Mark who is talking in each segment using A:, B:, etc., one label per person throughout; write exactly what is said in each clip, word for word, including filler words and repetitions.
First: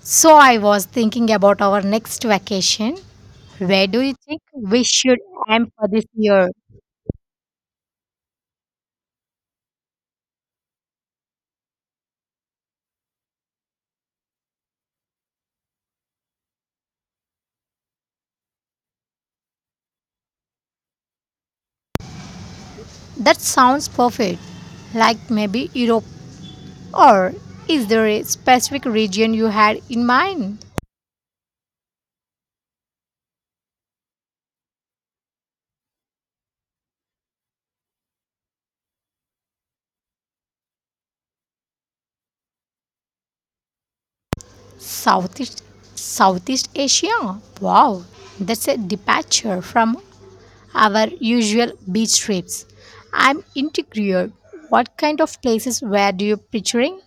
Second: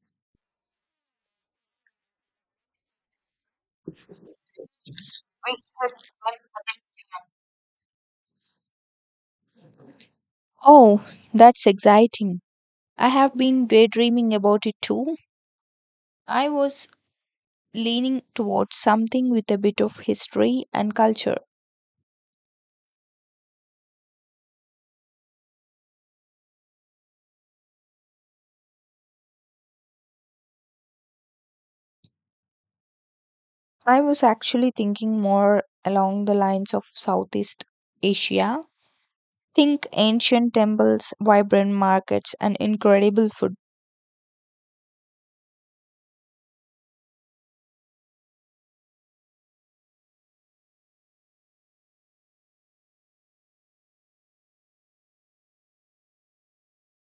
A: So I was thinking about our next vacation. Where do you think we should aim for this year?
B: Oh, that's exciting. I have been daydreaming about it too. I was leaning towards something with a bit of history and culture.
A: That sounds perfect. Like maybe Europe. Or is there a specific region you had in mind?
B: I was actually thinking more along the lines of Southeast Asia. Think ancient temples, vibrant markets, and incredible food.
A: Southeast Southeast Asia. Wow. That's a departure from our usual beach trips. I'm intrigued. What kind of places were you picturing?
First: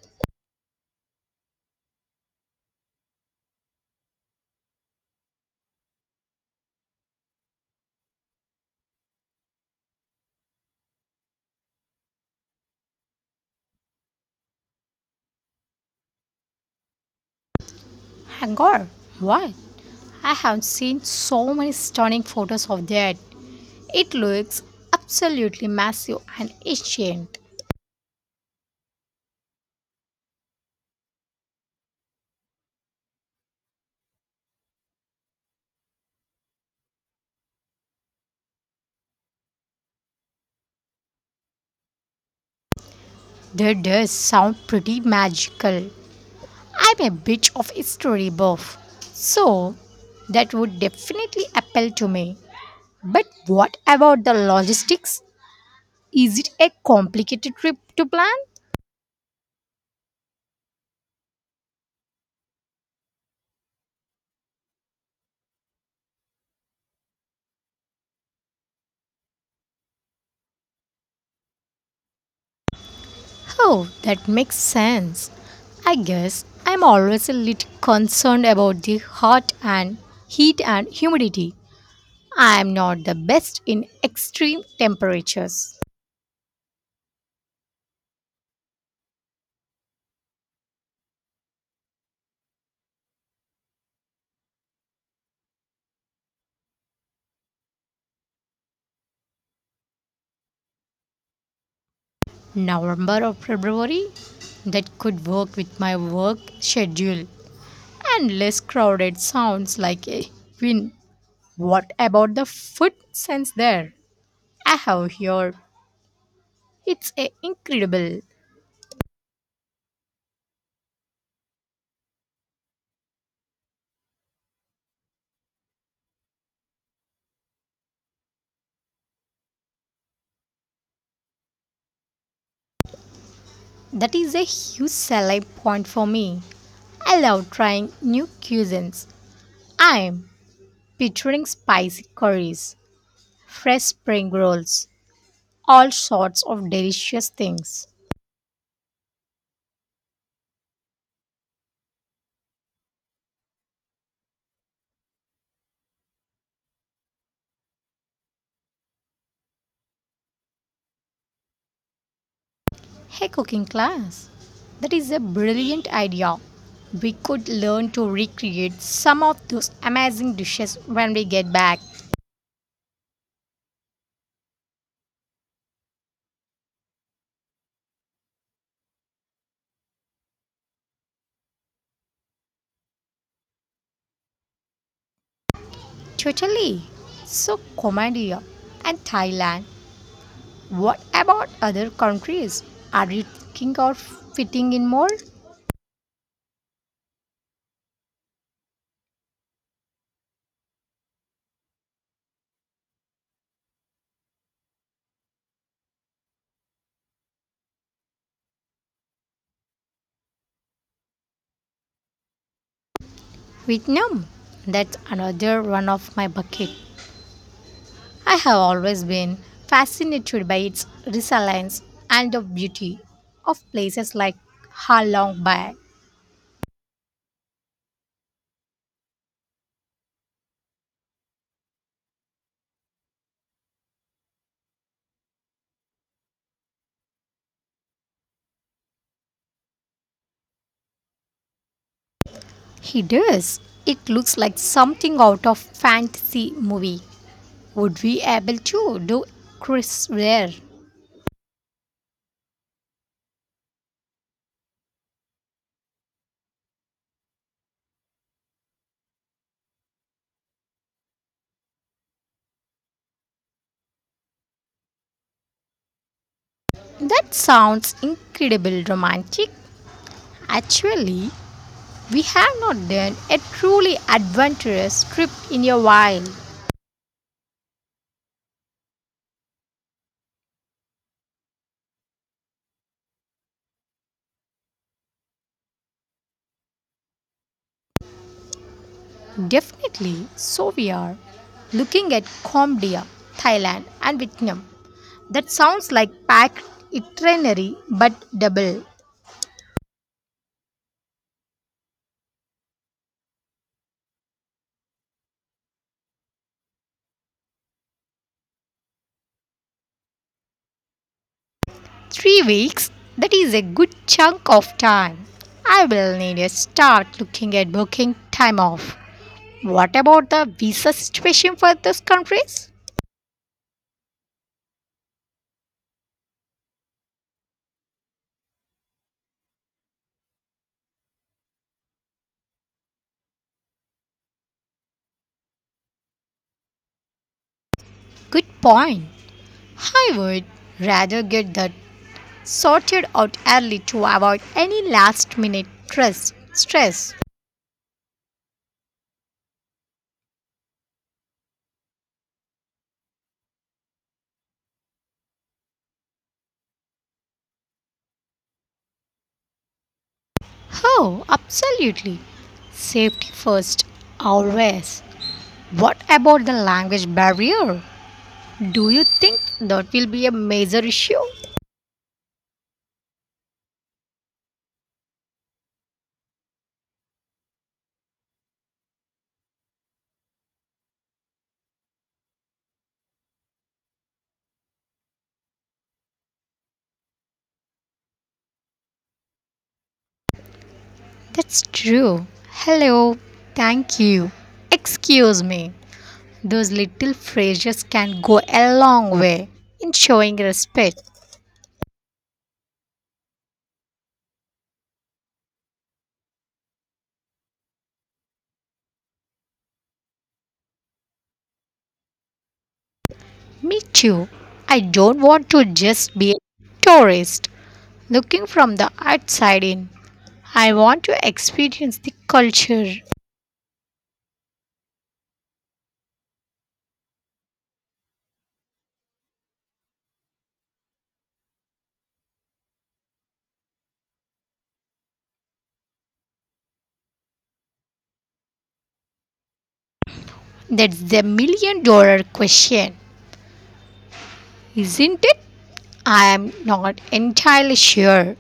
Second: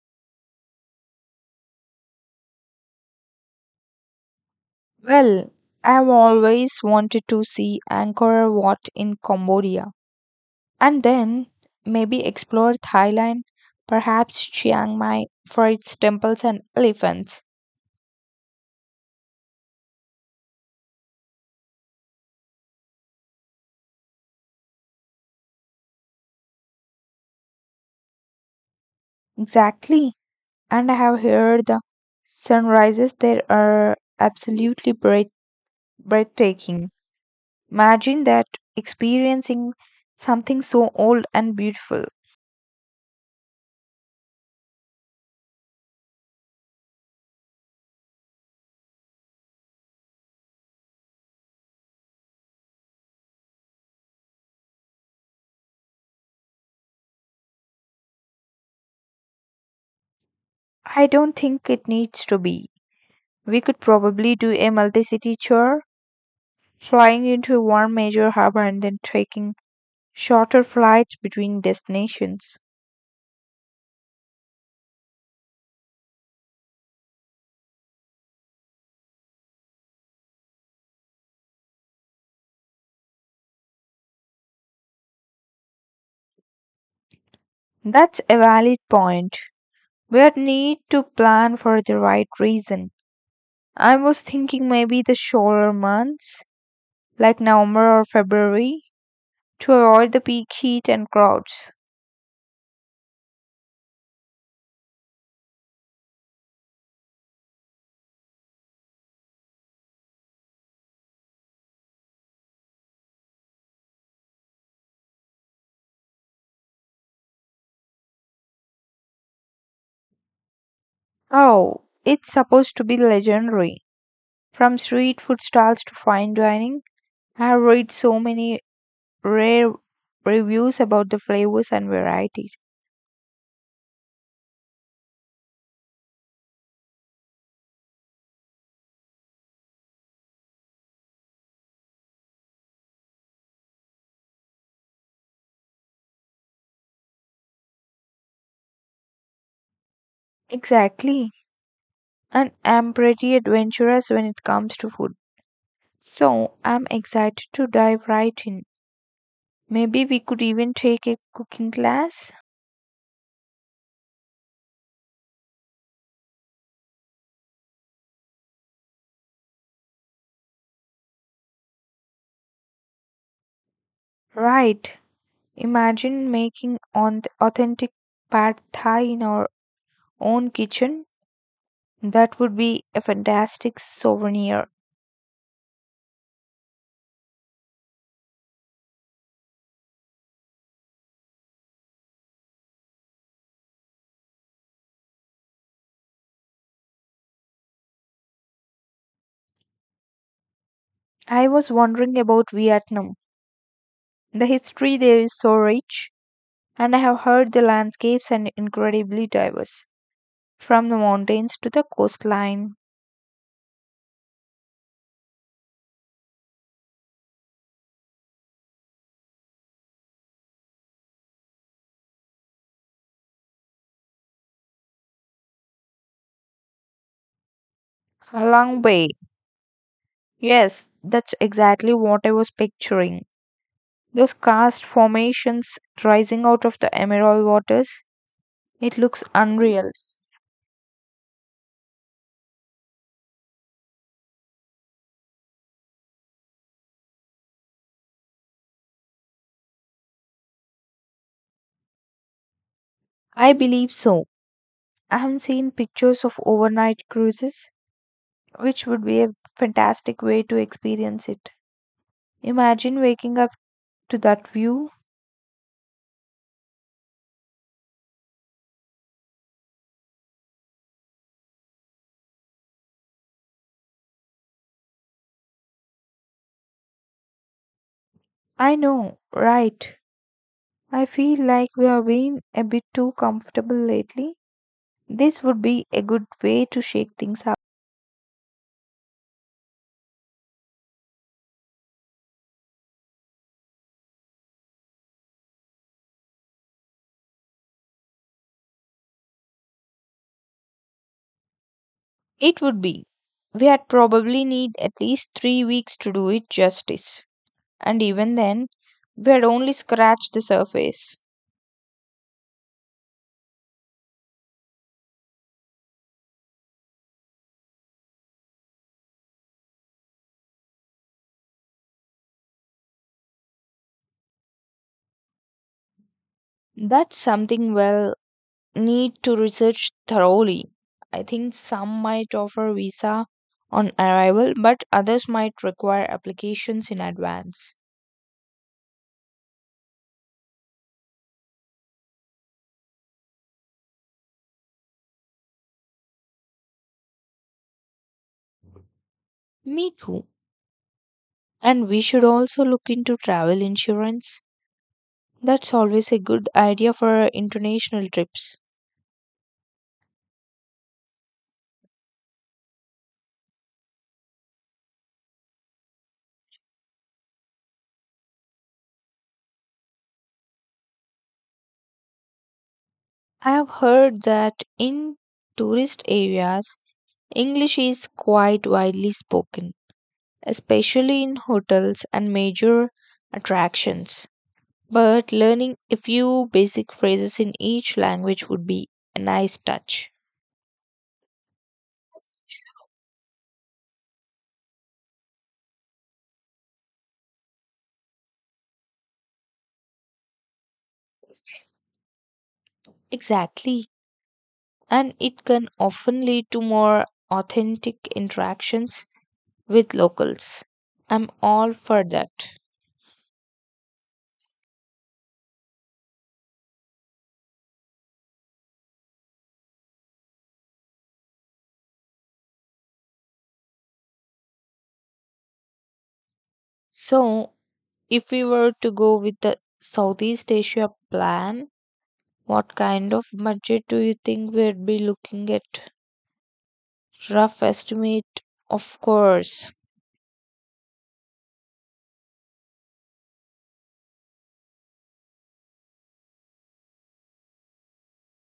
B: Well, I've always wanted to see Angkor Wat in Cambodia, and then maybe explore Thailand, perhaps Chiang Mai for its temples and elephants.
A: My god, what? I have seen so many stunning photos of that. It looks absolutely massive and ancient.
B: Exactly. And I have heard the sunrises there are absolutely breath- breathtaking. Imagine that, experiencing something so old and beautiful.
A: That does sound pretty magical. I'm a bit of a history buff, so that would definitely appeal to me. But what about the logistics? Is it a complicated trip to plan?
B: I don't think it needs to be. We could probably do a multi city tour, flying into one major hub and then taking shorter flights between destinations.
A: Oh, that makes sense. I guess I'm always a little concerned about the hot and heat and humidity. I am not the best in extreme temperatures.
B: That's a valid point. We need to plan for the right reason. I was thinking maybe the shorter months, like November or February, to avoid the peak heat and crowds.
A: November or February? That could work with my work schedule. And less crowded sounds like a win. What about the food sense there? I have here. It's a incredible.
B: Oh, it's supposed to be legendary. From street food stalls to fine dining, I have read so many rare reviews about the flavors and varieties.
A: That is a huge selling point for me. I love trying new cuisines. I'm picturing spicy curries, fresh spring rolls, all sorts of delicious things.
B: Exactly. And I'm pretty adventurous when it comes to food. So I'm excited to dive right in. Maybe we could even take a cooking class.
A: Hey, cooking class. That is a brilliant idea. We could learn to recreate some of those amazing dishes when we get back.
B: Right. Imagine making on authentic pad thai in our own kitchen. That would be a fantastic souvenir.
A: Totally. So, Cambodia and Thailand. What about other countries? Are you thinking of fitting in more?
B: I was wondering about Vietnam. The history there is so rich, and I have heard the landscapes are incredibly diverse, from the mountains to the coastline.
A: Vietnam. That's another one of my bucket. I have always been fascinated by its resilience and the beauty of places like Ha Long Bay.
B: Halong Bay. Yes, that's exactly what I was picturing. Those karst formations rising out of the emerald waters, it looks unreal.
A: He does. It looks like something out of fantasy movie. Would we able to do Chris Ware?
B: I believe so. I have seen pictures of overnight cruises, which would be a fantastic way to experience it. Imagine waking up to that view.
A: That sounds incredible romantic. Actually, we have not done a truly adventurous trip in a while.
B: I know, right? I feel like we have been a bit too comfortable lately. This would be a good way to shake things up.
A: Definitely, so we are looking at Cambodia, Thailand, and Vietnam. That sounds like packed itinerary but double.
B: It would be. We'd probably need at least three weeks to do it justice. And even then, we had only scratched the surface.
A: Three weeks, that is a good chunk of time. I will need to start looking at booking time off. What about the visa situation for these countries?
B: That's something we'll need to research thoroughly. I think some might offer visa on arrival, but others might require applications in advance.
A: Good point. I would rather get that sorted out early to avoid any last minute stress. stress.
B: Me too. And we should also look into travel insurance. That's always a good idea for international trips.
A: Oh, absolutely. Safety first, always. What about the language barrier? Do you think that will be a major issue?
B: I have heard that in tourist areas, English is quite widely spoken, especially in hotels and major attractions. But learning a few basic phrases in each language would be a nice touch.
A: That's true. Hello, thank you. Excuse me. Those little phrases can go a long way in showing respect.
B: Exactly. And it can often lead to more authentic interactions with locals. I'm all for that.
A: Me too. I don't want to just be a tourist looking from the outside in. I want to experience the culture.
B: So, if we were to go with the Southeast Asia plan, what kind of budget do you think we'd be looking at? Rough estimate, of course.
A: That's the million dollar question, isn't it? I am not entirely sure.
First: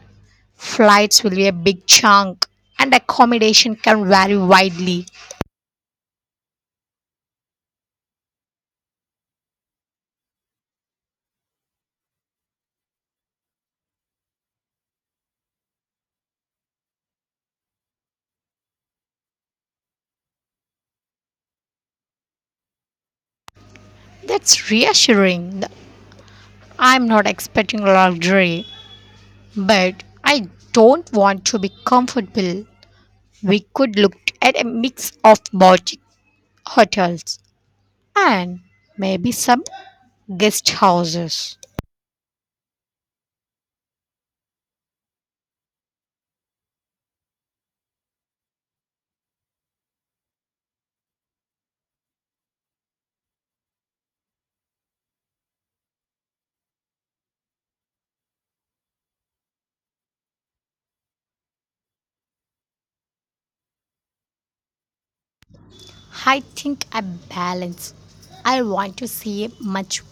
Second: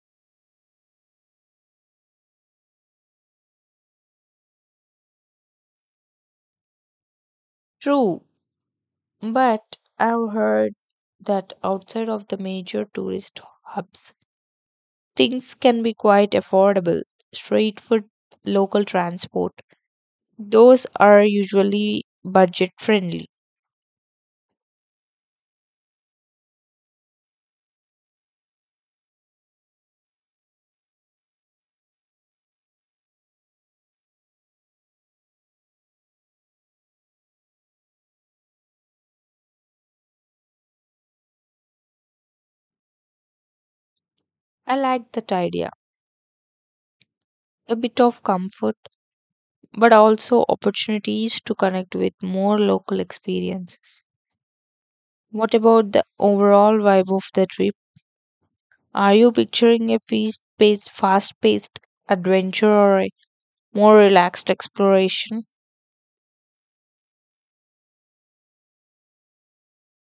A: Flights will be a big chunk, and accommodation can vary widely.
B: True, but I've heard that outside of the major tourist hubs, things can be quite affordable. Street food, local transport, those are usually budget friendly.
A: That's reassuring. I'm not expecting luxury, but I don't want to be comfortable. We could look at a mix of boutique hotels and maybe some guest houses.
B: I like that idea. A bit of comfort, but also opportunities to connect with more local experiences. What about the overall vibe of the trip? Are you picturing a fast-paced, fast-paced adventure or a more relaxed exploration?
A: I think a balance. I want to see much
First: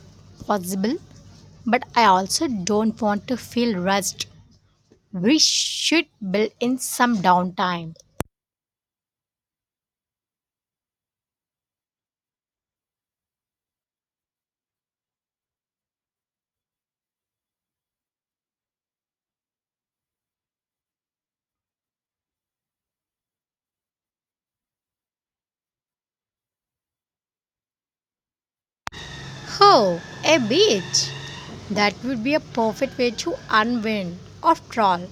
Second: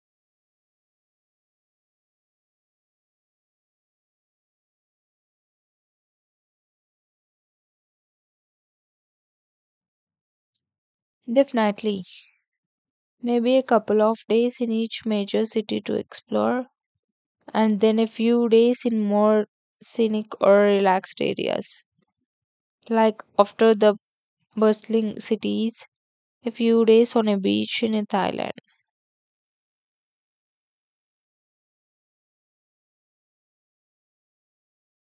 A: possible, but I also don't want to feel rushed. We should build in some downtime.
B: Definitely. Maybe a couple of days in each major city to explore, and then a few days in more scenic or relaxed areas. Like after the bustling cities, a few days on a beach in Thailand.
A: Oh, a beach! That would be a perfect way to unwind. After all,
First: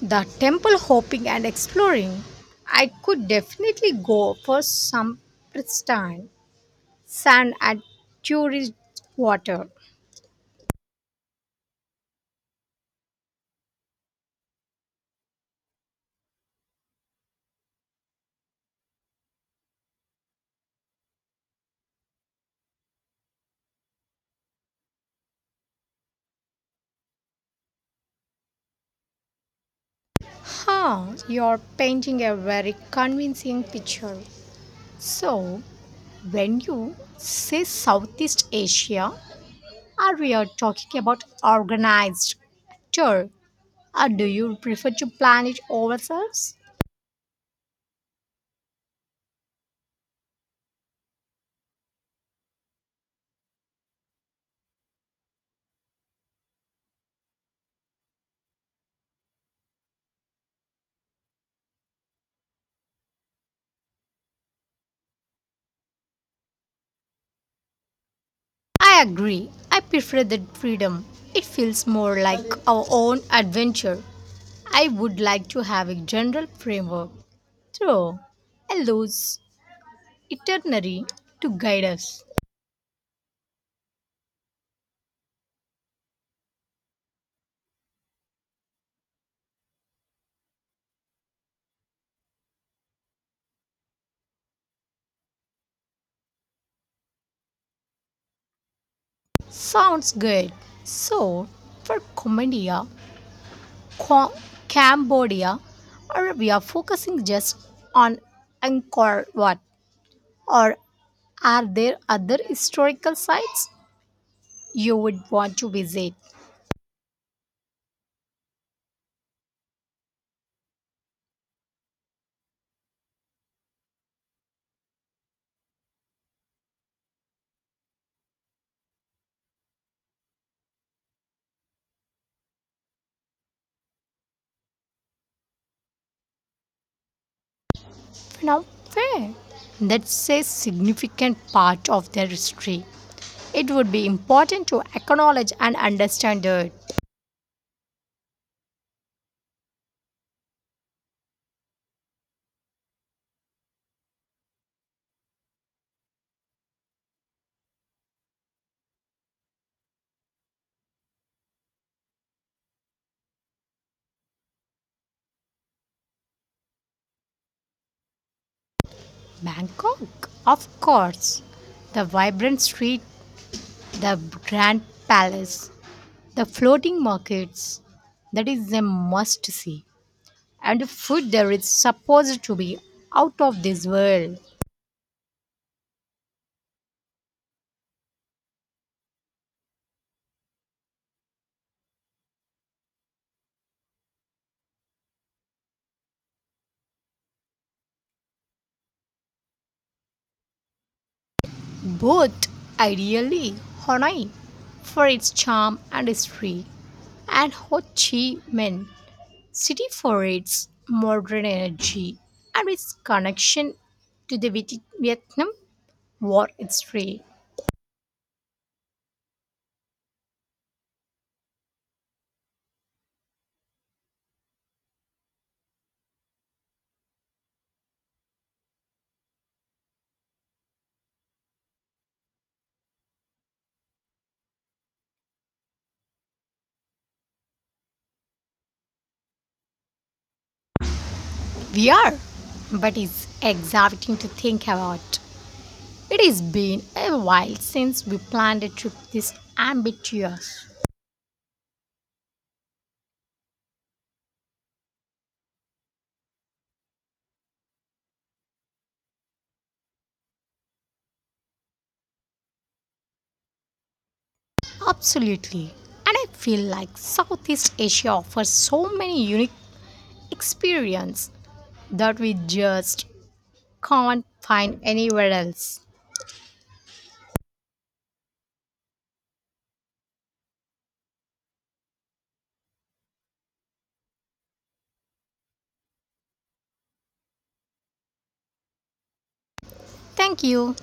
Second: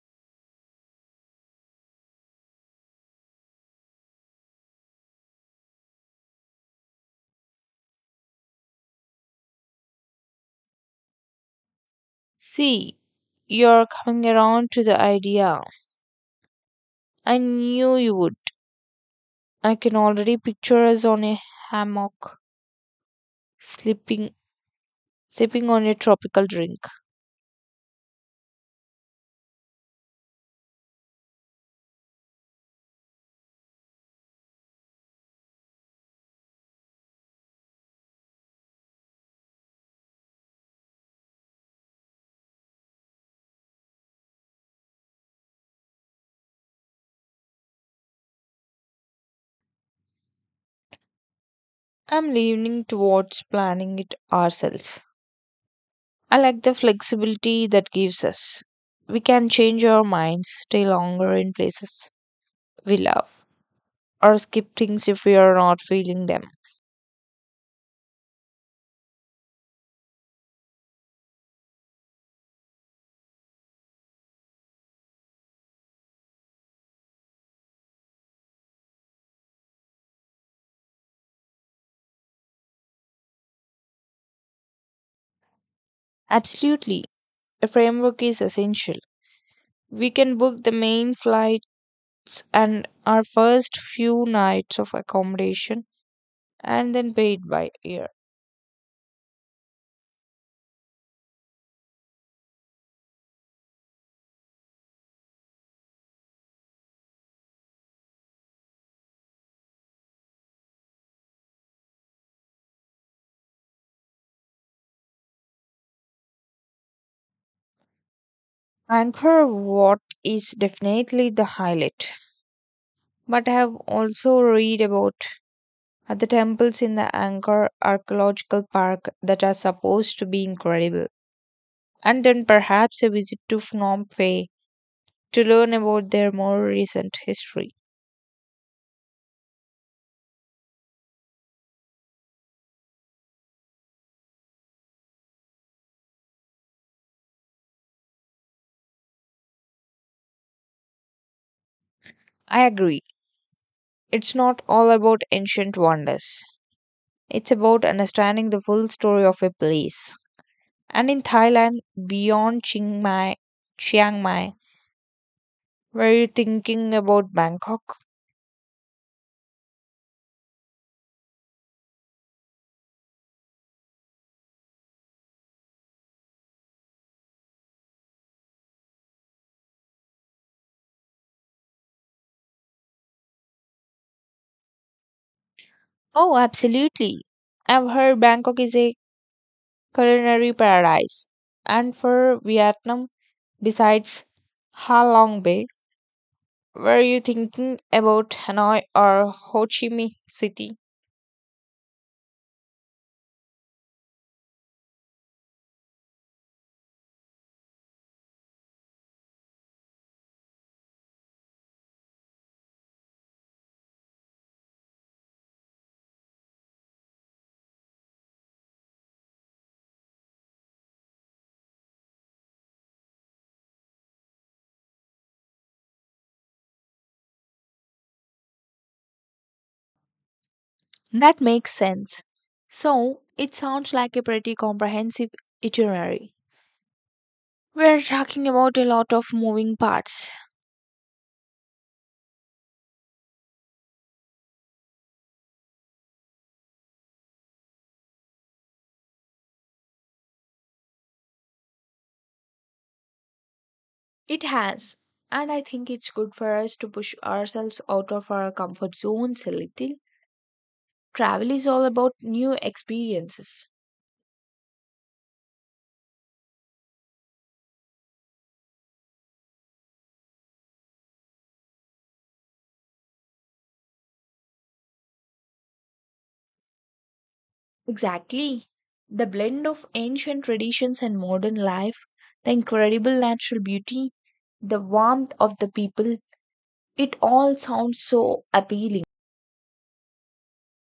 A: the temple hopping and exploring. I could definitely go for some pristine sand and turquoise water.
B: See, you're coming around to the idea. I knew you would. I can already picture us on a hammock, sleeping, sipping on a tropical drink.
A: Huh, you're painting a very convincing picture. So, when you say Southeast Asia, are we are talking about organized tour, or do you prefer to plan it ourselves?
B: I'm leaning towards planning it ourselves. I like the flexibility that gives us. We can change our minds, stay longer in places we love, or skip things if we are not feeling them.
A: I agree. I prefer that freedom. It feels more like our own adventure. I would like to have a general framework through a loose itinerary to guide us.
B: Absolutely, a framework is essential. We can book the main flights and our first few nights of accommodation and then pay it by ear.
A: Sounds good. So, for Cambodia, Qua- Cambodia, are we are focusing just on Angkor Wat, or are there other historical sites you would want to visit?
B: Anchor Wat is definitely the highlight, but I have also read about Uh, the temples in the Angkor Archaeological Park that are supposed to be incredible. And then perhaps a visit to Phnom Penh to learn about their more recent history.
A: Not fair. That's a significant part of their history. It would be important to acknowledge and understand it.
B: I agree. It's not all about ancient wonders. It's about understanding the full story of a place. And in Thailand, beyond Chiang Mai, Chiang Mai, were you thinking about Bangkok?
A: Bangkok, of course. The vibrant street, the grand palace, the floating markets. That is a must see. And the food there is supposed to be out of this world.
B: Oh, absolutely. I've heard Bangkok is a culinary paradise. And for Vietnam, besides Halong Bay, were you thinking about Hanoi or Ho Chi Minh City?
A: Both, ideally, Hanoi, for its charm and history, and Ho Chi Minh city for its modern energy and its connection to the Viet- Vietnam War history.
B: That makes sense. So, it sounds like a pretty comprehensive itinerary. We're talking about a lot of moving parts.
A: We are, but it's exciting to think about. It has been a while since we planned a trip this ambitious.
B: It has, and I think it's good for us to push ourselves out of our comfort zones a little. Travel is all about new experiences.
A: Absolutely. And I feel like Southeast Asia offers so many unique experiences that we just can't find anywhere else.
B: Exactly. The blend of ancient traditions and modern life, the incredible natural beauty, the warmth of the people, it all sounds so appealing.
A: Thank you.